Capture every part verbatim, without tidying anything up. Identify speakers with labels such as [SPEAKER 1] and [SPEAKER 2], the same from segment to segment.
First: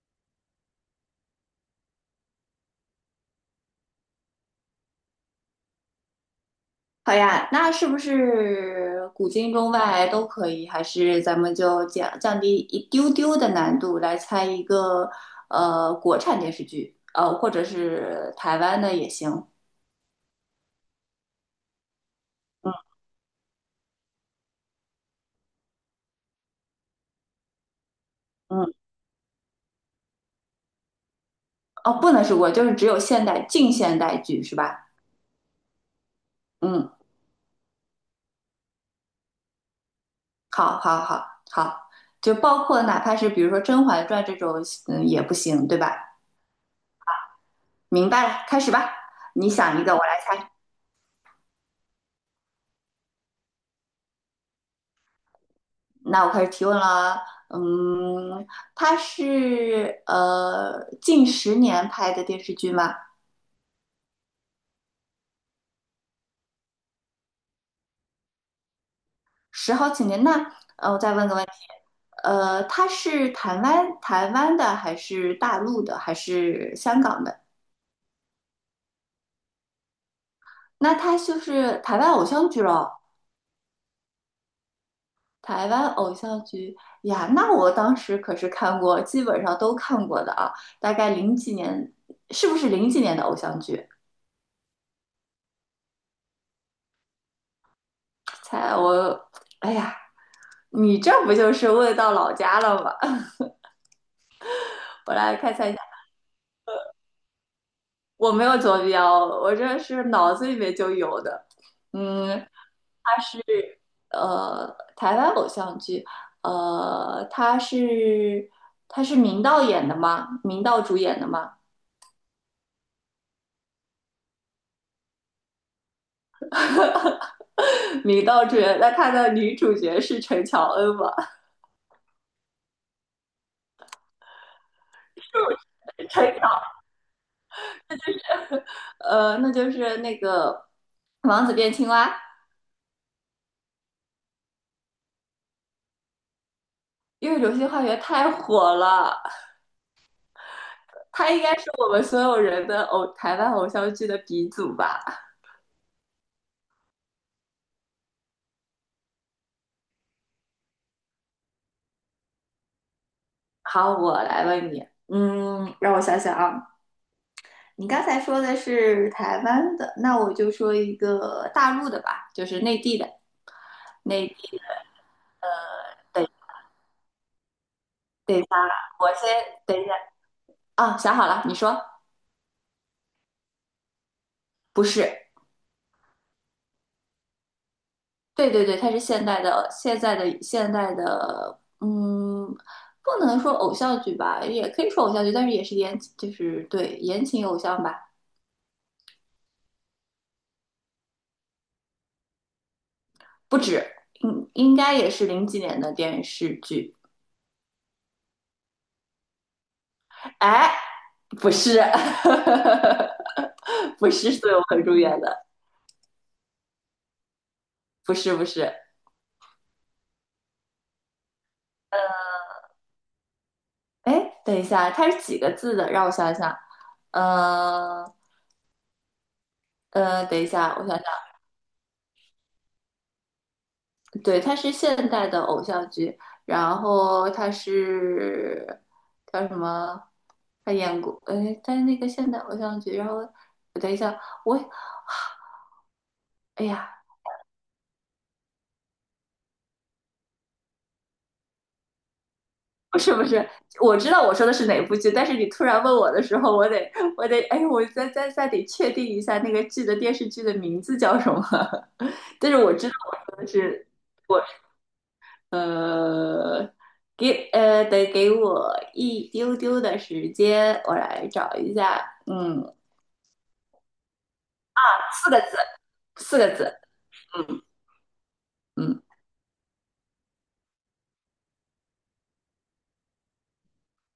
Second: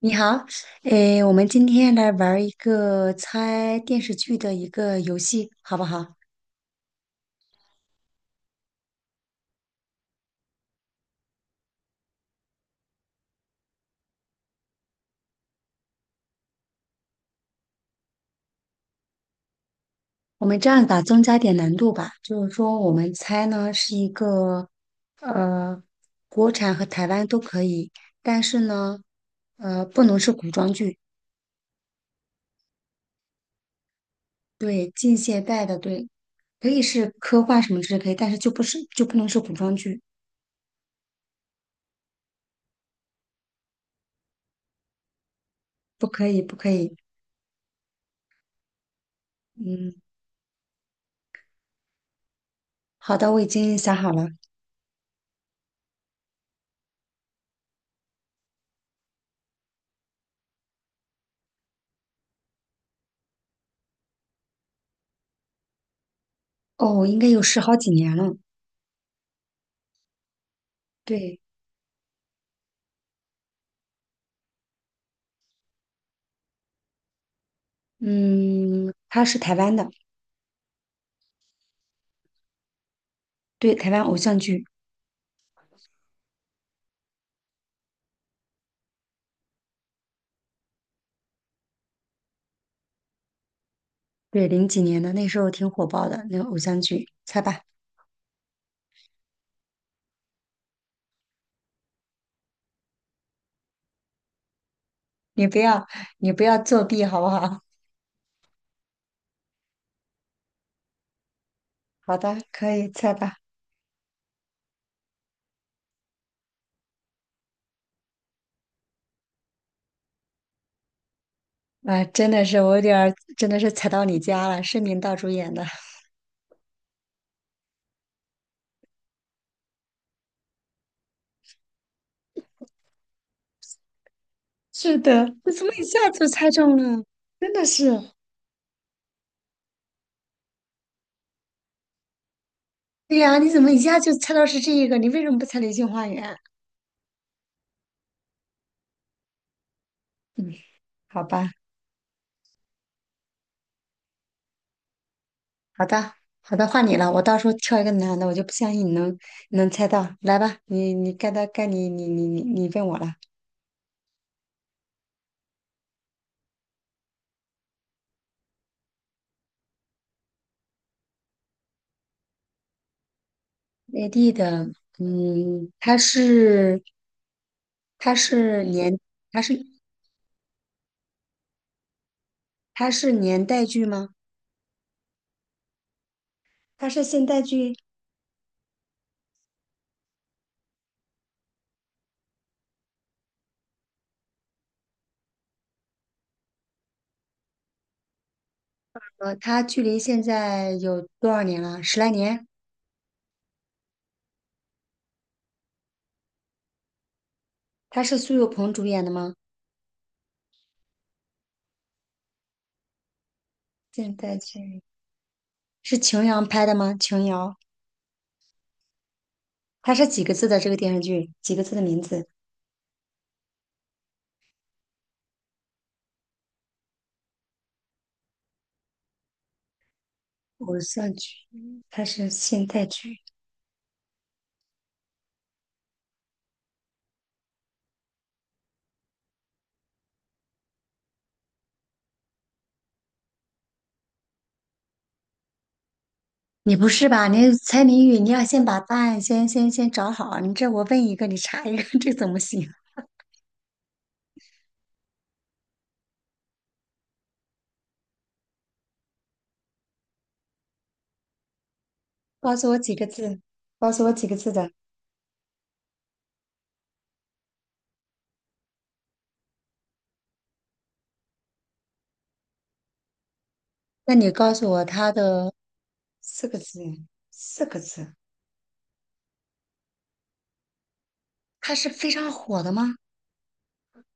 [SPEAKER 1] 你好，诶，我们今天来玩儿一个猜电视剧的一个游戏，好不好？
[SPEAKER 2] 好呀，那是不是古今中外都可以？还是咱们就降降低一丢丢的难度来猜一个呃国产电视剧，呃或者是台湾的也行。
[SPEAKER 1] 我们这样吧，增加点难度吧，就是说我们猜呢是一个呃，国产和台湾都可以，但是
[SPEAKER 2] 嗯，
[SPEAKER 1] 呢，呃，不能是古装剧，
[SPEAKER 2] 哦，不能是国，就是只有现代近现代剧是吧？
[SPEAKER 1] 对，近现代的，对，可以
[SPEAKER 2] 嗯，
[SPEAKER 1] 是科幻什么之类可以，但是就不是就不能是古装剧，
[SPEAKER 2] 好，好，好，好，就包括哪怕是比如说《甄嬛传》这种，嗯，也不行，对
[SPEAKER 1] 不
[SPEAKER 2] 吧？
[SPEAKER 1] 可以，不可以。
[SPEAKER 2] 明白了，开始吧。你想一
[SPEAKER 1] 嗯，
[SPEAKER 2] 个，我来猜。
[SPEAKER 1] 好的，我已经想好了。
[SPEAKER 2] 那我开始提问了。嗯，他是呃近十年拍的电视剧吗？
[SPEAKER 1] 哦，应该有十好几年了，
[SPEAKER 2] 十好几年。那呃，我再问个
[SPEAKER 1] 对。
[SPEAKER 2] 问题，呃，他是台湾台湾的还是大陆的还是香港的？
[SPEAKER 1] 嗯，它是台湾的。
[SPEAKER 2] 那他就是台湾偶像剧咯，
[SPEAKER 1] 对，台湾偶像剧，
[SPEAKER 2] 台湾偶像剧呀，那我当时可是看过，基本上都看过的啊。大概零几年，是不是零几年的偶像剧？
[SPEAKER 1] 对，零几年的那时候挺火爆的那个偶像剧，猜吧。
[SPEAKER 2] 猜我，哎呀。你这不就是问到老家了吗？我来
[SPEAKER 1] 你
[SPEAKER 2] 看一
[SPEAKER 1] 不
[SPEAKER 2] 下，
[SPEAKER 1] 要你不要作弊好不好？
[SPEAKER 2] 我没有坐标，我这是脑子里面就有的。
[SPEAKER 1] 好的，
[SPEAKER 2] 嗯，
[SPEAKER 1] 可以猜
[SPEAKER 2] 他
[SPEAKER 1] 吧。
[SPEAKER 2] 是呃台湾偶像剧，呃，他是他是明道演的吗？明道主演的吗？
[SPEAKER 1] 啊，真的是我有点儿真的是踩到你家了，是明道主演的。
[SPEAKER 2] 明道主演，那他的女主角是陈乔恩吗？
[SPEAKER 1] 是的，你怎么一 下就
[SPEAKER 2] 陈乔，
[SPEAKER 1] 猜中了？真的是。
[SPEAKER 2] 呃，那就是那个《王子变青蛙》，
[SPEAKER 1] 对呀，你怎么一下就猜到是这一个？你为什么不猜《流星花园》？
[SPEAKER 2] 因为《流星花园》太火了，
[SPEAKER 1] 嗯，好
[SPEAKER 2] 他应
[SPEAKER 1] 吧。
[SPEAKER 2] 该是我们所有人的偶台湾偶像剧的鼻祖吧。
[SPEAKER 1] 好的，好的，换你了。我到时候挑一个男的，我就不相信你能你能猜到。来吧，你你该到该你你你你你问我了。
[SPEAKER 2] 好，我来问你，嗯，让我想想啊，你刚才说的是台湾的，那我就说一个大陆的吧，就是内地的，
[SPEAKER 1] 内
[SPEAKER 2] 内
[SPEAKER 1] 地
[SPEAKER 2] 地的。
[SPEAKER 1] 的，嗯，它
[SPEAKER 2] 对，
[SPEAKER 1] 是它
[SPEAKER 2] 等一下，
[SPEAKER 1] 是年
[SPEAKER 2] 我先
[SPEAKER 1] 它是
[SPEAKER 2] 等一下啊，想好了，你说
[SPEAKER 1] 它是年代剧吗？
[SPEAKER 2] 不是？
[SPEAKER 1] 它是现代剧。
[SPEAKER 2] 对对对，它是现代的，现在的现代的，嗯，不能说偶像剧吧，也可以说偶像剧，但是也是言，就是对言情偶像吧。
[SPEAKER 1] 呃，它距离现在有多少年了？十来年？
[SPEAKER 2] 不止，应应该也是零几年的电视剧。
[SPEAKER 1] 它是苏有朋主演的吗？
[SPEAKER 2] 哎，不是，不
[SPEAKER 1] 现
[SPEAKER 2] 是
[SPEAKER 1] 代
[SPEAKER 2] 苏有
[SPEAKER 1] 剧
[SPEAKER 2] 朋主演的，
[SPEAKER 1] 是琼瑶拍的吗？琼瑶，
[SPEAKER 2] 不是不是。
[SPEAKER 1] 它是几个字的这个电视剧？几个字的名字？
[SPEAKER 2] 哎，等一下，它是几个字的？让我想想。呃呃，等一下，
[SPEAKER 1] 偶
[SPEAKER 2] 我想想。
[SPEAKER 1] 像剧，它是现代剧。
[SPEAKER 2] 对，它是现代的偶像剧，然后它是叫什么？他演过，哎，他是那个现代偶像剧，然后等一下，我哎
[SPEAKER 1] 你不
[SPEAKER 2] 呀，
[SPEAKER 1] 是吧？你猜谜语，你要先把答案先先先找好。你这我问一个，你查一个，这怎么行？
[SPEAKER 2] 不是不是，我知道我说的是哪部剧，但是你突然问我的时候，我得我得哎，我再再再得确定一下那个剧的电视剧的名字叫什么。但
[SPEAKER 1] 告
[SPEAKER 2] 是
[SPEAKER 1] 诉
[SPEAKER 2] 我
[SPEAKER 1] 我
[SPEAKER 2] 知道
[SPEAKER 1] 几个
[SPEAKER 2] 我
[SPEAKER 1] 字，
[SPEAKER 2] 说的是
[SPEAKER 1] 告诉我几个
[SPEAKER 2] 我
[SPEAKER 1] 字的。
[SPEAKER 2] 呃给呃得给我一丢丢的时间，我来找一下，嗯，
[SPEAKER 1] 那你告诉我他
[SPEAKER 2] 四个
[SPEAKER 1] 的
[SPEAKER 2] 字，四
[SPEAKER 1] 四
[SPEAKER 2] 个
[SPEAKER 1] 个
[SPEAKER 2] 字，
[SPEAKER 1] 字，
[SPEAKER 2] 嗯
[SPEAKER 1] 四个字。
[SPEAKER 2] 嗯
[SPEAKER 1] 他是非常火的吗？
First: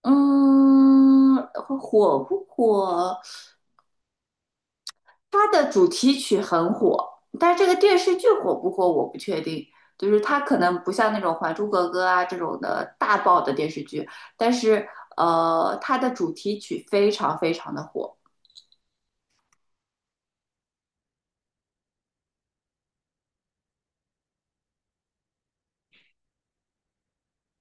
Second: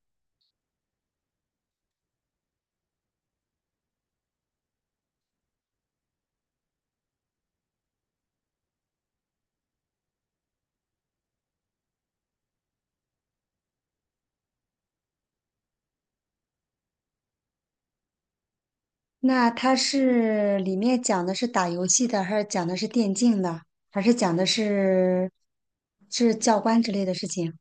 [SPEAKER 2] 嗯，火不火？它的主题曲很火，但是这个电视剧火不火我不确定。就是它可能不像那种《还珠格格》啊这种的大爆的电视剧，但是呃，它的主题曲非常非常的火。
[SPEAKER 1] 那他是里面讲的是打游戏的，还是讲的是电竞的，还是讲的是是教官之类的事情？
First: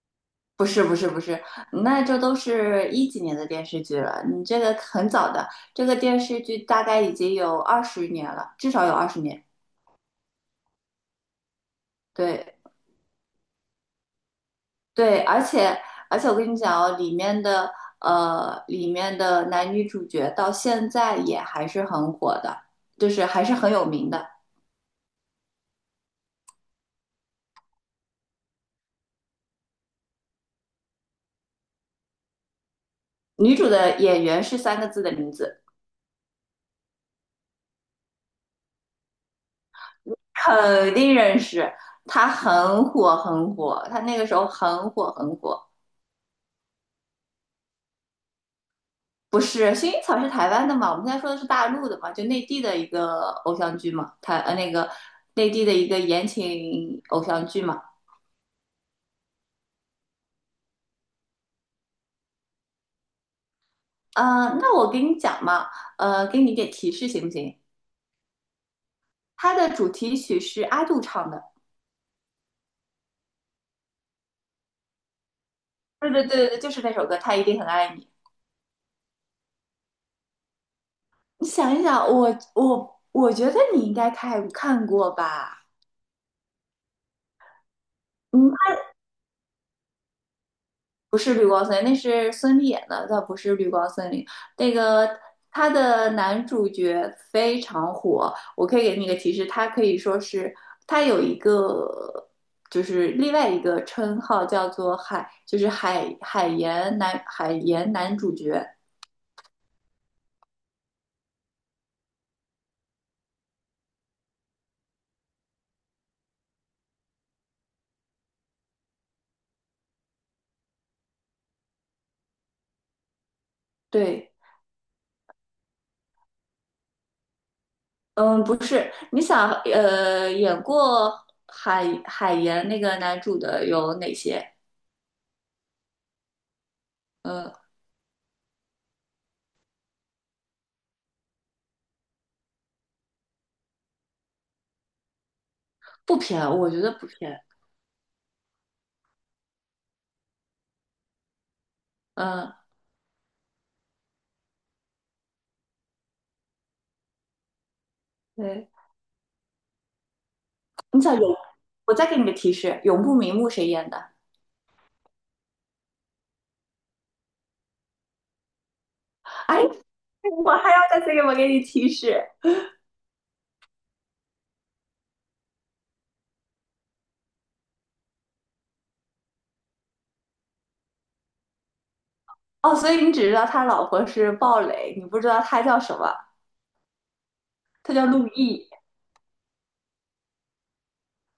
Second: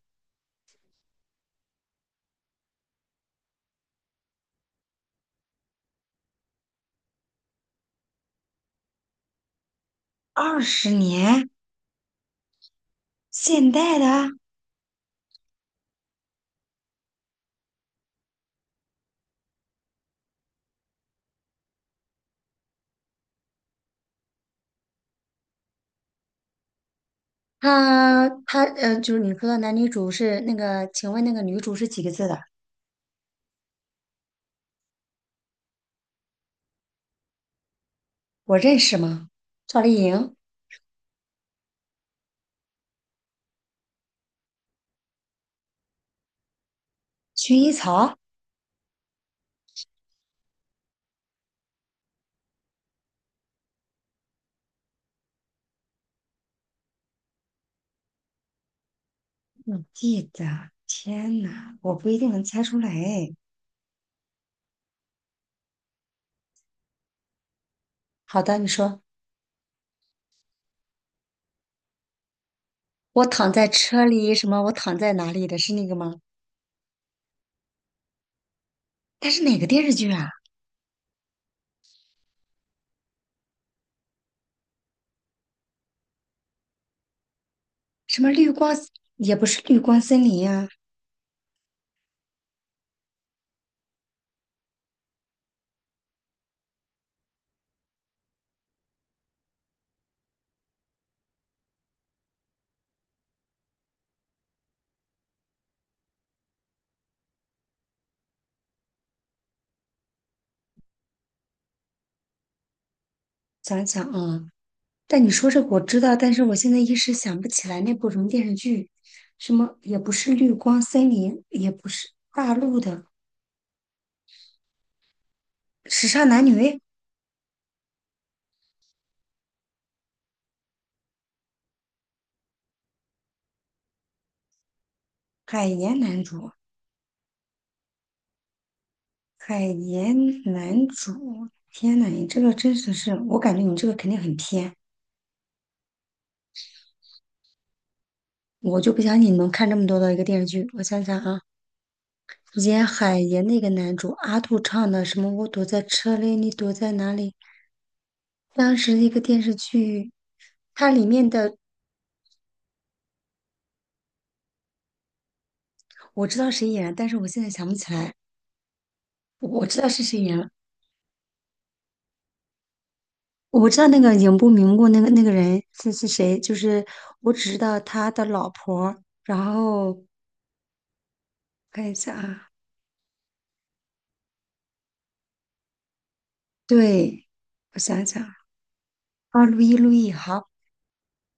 [SPEAKER 2] 不是不是不是，那这都是一几年的电视剧了，你这个很早的，这个电视剧大概已经有二十年了，至少有二十年。
[SPEAKER 1] 二十年，
[SPEAKER 2] 对，
[SPEAKER 1] 现代的。
[SPEAKER 2] 对，而且而且我跟你讲哦，里面的呃，里面的男女主角到现在也还是很火的，就是还是很有名的。
[SPEAKER 1] 他他呃，就是你说的男女主是那个，请问那个女主是几个字的？
[SPEAKER 2] 女主的演员是三个字的名字，
[SPEAKER 1] 我认识吗？赵丽颖、
[SPEAKER 2] 肯定认识。她很火很火，她那个时候很火很火。
[SPEAKER 1] 薰衣草。
[SPEAKER 2] 不是，薰衣草是台湾的嘛？我们现在说的是大陆的嘛，就内地的一个偶像剧嘛，台呃那个内地的一个言情偶像剧嘛。
[SPEAKER 1] 我记得，天呐，我不一定能猜出来。哎，
[SPEAKER 2] 呃，那我给你讲嘛，呃，给你一点提示行不行？
[SPEAKER 1] 好的，你说，
[SPEAKER 2] 它的主题曲是阿杜唱的。
[SPEAKER 1] 我躺在车里，什么？我躺在哪里的是那个
[SPEAKER 2] 对
[SPEAKER 1] 吗？
[SPEAKER 2] 对对对，就是那首歌《他一定很爱你》。
[SPEAKER 1] 但是哪个电视剧啊？
[SPEAKER 2] 你想一想，我我我觉得你应该看看过吧？
[SPEAKER 1] 什么
[SPEAKER 2] 嗯，
[SPEAKER 1] 绿光，也不是绿光森林呀、
[SPEAKER 2] 不是绿光森林，那是孙俪演的，倒不是绿光森林。那个他的男主角非常火，我可以给你一个提示，他可以说是他有一个就是另外一个称号叫做海，就是海海盐男海盐男主角。
[SPEAKER 1] 想想啊，但你说这个我知道，但是我现在一时想不起来那部什么电视剧，什么也不是绿光森林，也不是大陆的
[SPEAKER 2] 对，
[SPEAKER 1] 时尚男女，
[SPEAKER 2] 嗯，不是，你想，呃，演过海海岩那个男主的有哪些？
[SPEAKER 1] 海盐男主，
[SPEAKER 2] 嗯，
[SPEAKER 1] 海盐男主。天呐，你这个真的是，我感觉你这个肯定很偏。
[SPEAKER 2] 不偏，我觉得不偏。
[SPEAKER 1] 我就不相信你能看这么多的一个电视剧。我想想啊，
[SPEAKER 2] 嗯，
[SPEAKER 1] 演海岩那个男主阿杜唱的什么"我躲在车里，你躲在哪里"，
[SPEAKER 2] 对，
[SPEAKER 1] 当时一个电视剧，它
[SPEAKER 2] 你
[SPEAKER 1] 里
[SPEAKER 2] 想
[SPEAKER 1] 面
[SPEAKER 2] 永，
[SPEAKER 1] 的
[SPEAKER 2] 我再给你个提示，永不瞑目谁演的？
[SPEAKER 1] 我知道谁演了，但是我现在想不起来。
[SPEAKER 2] 哎，
[SPEAKER 1] 我知道是谁演了，
[SPEAKER 2] 我还要再次给我给你提示。
[SPEAKER 1] 我知道那个影不瞑目那个那个人是是谁，就是我只知道他的老婆。然后看一下啊，
[SPEAKER 2] 哦，所以你只知道他老婆是鲍蕾，你不知道他叫什么，
[SPEAKER 1] 对，我
[SPEAKER 2] 他
[SPEAKER 1] 想
[SPEAKER 2] 叫陆
[SPEAKER 1] 想
[SPEAKER 2] 毅。
[SPEAKER 1] 啊，路易路易，好。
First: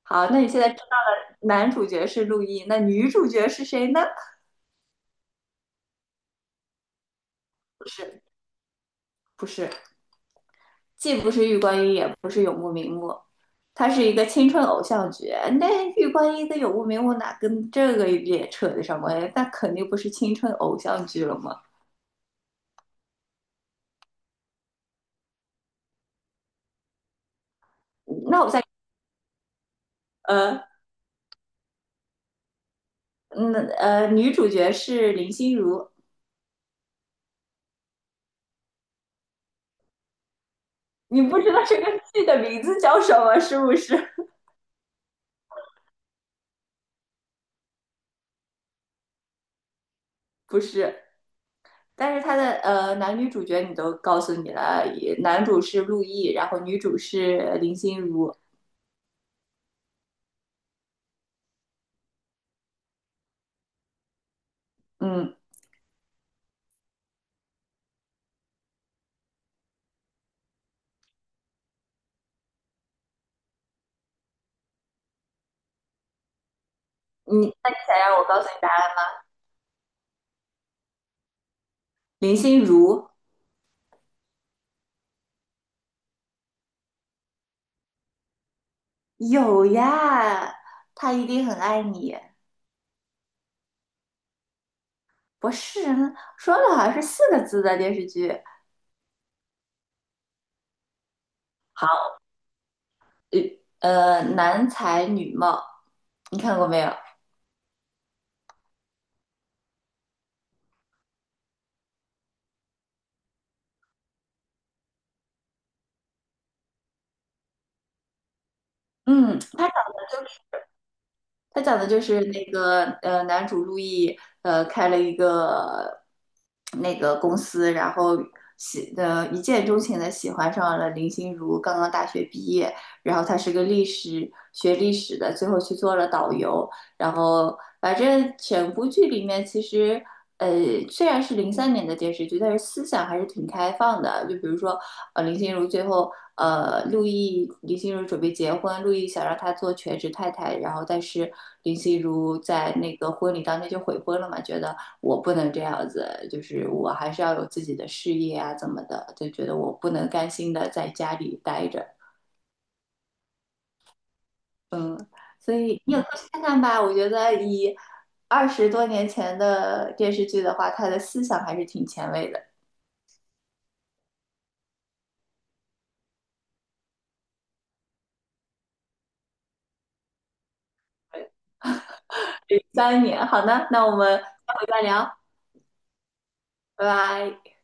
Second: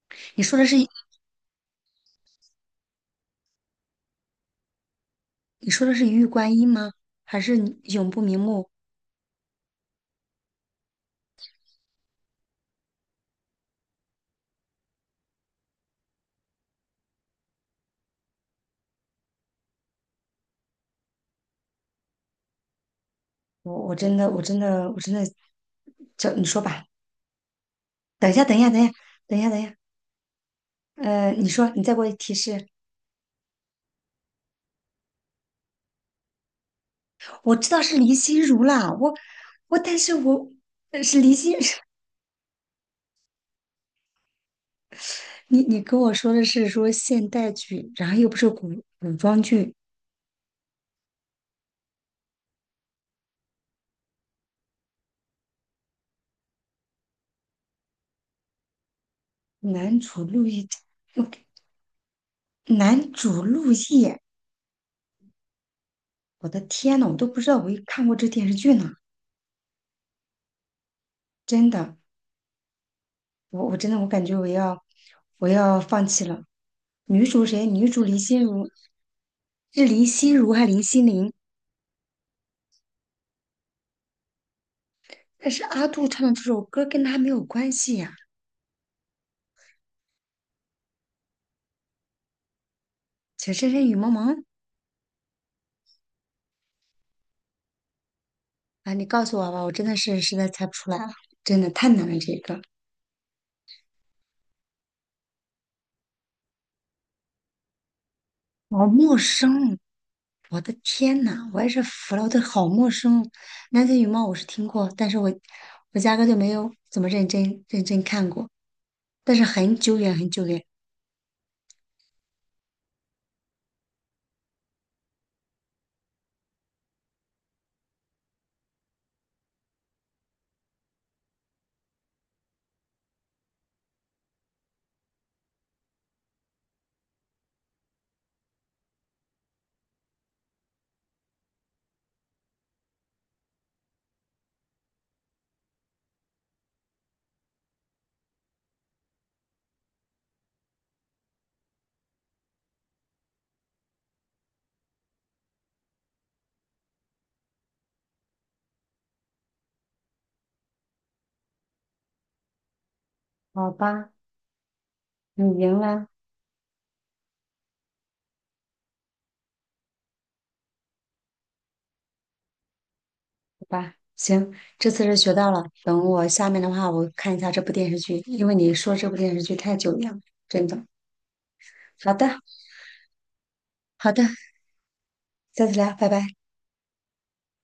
[SPEAKER 2] 好，那
[SPEAKER 1] 你
[SPEAKER 2] 你
[SPEAKER 1] 说
[SPEAKER 2] 现
[SPEAKER 1] 的
[SPEAKER 2] 在
[SPEAKER 1] 是。
[SPEAKER 2] 知道了男主角是陆毅，那女主角是谁呢？
[SPEAKER 1] 你说的是一玉观音吗？还是你
[SPEAKER 2] 不
[SPEAKER 1] 永不
[SPEAKER 2] 是，
[SPEAKER 1] 瞑目？
[SPEAKER 2] 不是。既不是玉观音，也不是永不瞑目，它是一个青春偶像剧。那玉观音跟永不瞑目哪跟这个也扯得上关系？那肯定不是青春偶像剧了嘛。
[SPEAKER 1] 我我真的我真的我真的，叫你说吧。等一下，
[SPEAKER 2] 那我
[SPEAKER 1] 等一
[SPEAKER 2] 再
[SPEAKER 1] 下，等一下，等一下，等一下。
[SPEAKER 2] 呃，
[SPEAKER 1] 呃，你说，你再给我提示。
[SPEAKER 2] 那呃，女主角是林心如，
[SPEAKER 1] 我知道是林心如啦，我我，但是我呃是
[SPEAKER 2] 你
[SPEAKER 1] 林
[SPEAKER 2] 不知
[SPEAKER 1] 心
[SPEAKER 2] 道
[SPEAKER 1] 如。
[SPEAKER 2] 这个剧的名字叫什么是不是？
[SPEAKER 1] 你你跟我说的是说现代剧，然后又不是古古装剧。
[SPEAKER 2] 不是，但是它的呃男女主角你都告诉你了，也男主是陆毅，然后女主是林心如。
[SPEAKER 1] 男主陆毅，我男主陆毅，
[SPEAKER 2] 嗯，
[SPEAKER 1] 我的天呐，我都不知道我看过这电视剧呢，真的。我我真的我感觉我要我要放弃了。女主
[SPEAKER 2] 你
[SPEAKER 1] 谁？
[SPEAKER 2] 那你
[SPEAKER 1] 女
[SPEAKER 2] 想
[SPEAKER 1] 主林
[SPEAKER 2] 让我告
[SPEAKER 1] 心
[SPEAKER 2] 诉你
[SPEAKER 1] 如，
[SPEAKER 2] 答案？
[SPEAKER 1] 是林心如还林心凌？
[SPEAKER 2] 林心如。
[SPEAKER 1] 但是阿杜唱的这首歌跟她没有关系呀、
[SPEAKER 2] 有呀，他一定很爱你。
[SPEAKER 1] 情深深雨蒙蒙
[SPEAKER 2] 不是说了好像是四个字的电视剧，
[SPEAKER 1] 啊，你告诉我吧，我真的是实在猜不出来了，真的太
[SPEAKER 2] 好，
[SPEAKER 1] 难了这个。
[SPEAKER 2] 呃，男才女貌，你看过没有？
[SPEAKER 1] 好陌生，我的天呐，我也是服了，我的好陌生。南拳女貌我是听过，但是我我压根就没有怎么认真认真看过，但
[SPEAKER 2] 嗯，
[SPEAKER 1] 是
[SPEAKER 2] 他。
[SPEAKER 1] 很久远很久远。
[SPEAKER 2] 他讲的就是那个呃，男主陆毅呃开了一个那个公司，然后喜呃一见钟情的喜欢上了林心如，刚刚大学毕业，然后他是个历史学历史的，最后去做了导游，然后反正整部剧里面其实。呃，虽然是零三年的电视剧，但是思想还是挺开放的。就比如说，呃，林心如最后呃，陆毅林心如准备结婚，陆毅想让她做全职太太，然后但是林心如在那个婚礼当天就悔婚了嘛，觉得我不能这样子，就是我还是要有自己的事业啊，怎么的，就觉得我不能甘心的在家里待着，
[SPEAKER 1] 好吧，
[SPEAKER 2] 嗯，所
[SPEAKER 1] 你赢
[SPEAKER 2] 以你有
[SPEAKER 1] 了。
[SPEAKER 2] 空去看看吧，我觉得以二十多年前的电视剧的话，它的思想还是挺前卫的。
[SPEAKER 1] 吧，行，这次是学到了。等我下面的话，我看一下这部电视剧，因为你说这部电视剧太久远了，真的。好的，
[SPEAKER 2] 三年，好的，那我
[SPEAKER 1] 好
[SPEAKER 2] 们
[SPEAKER 1] 的，
[SPEAKER 2] 下回再聊，
[SPEAKER 1] 下次聊，拜拜。
[SPEAKER 2] 拜拜。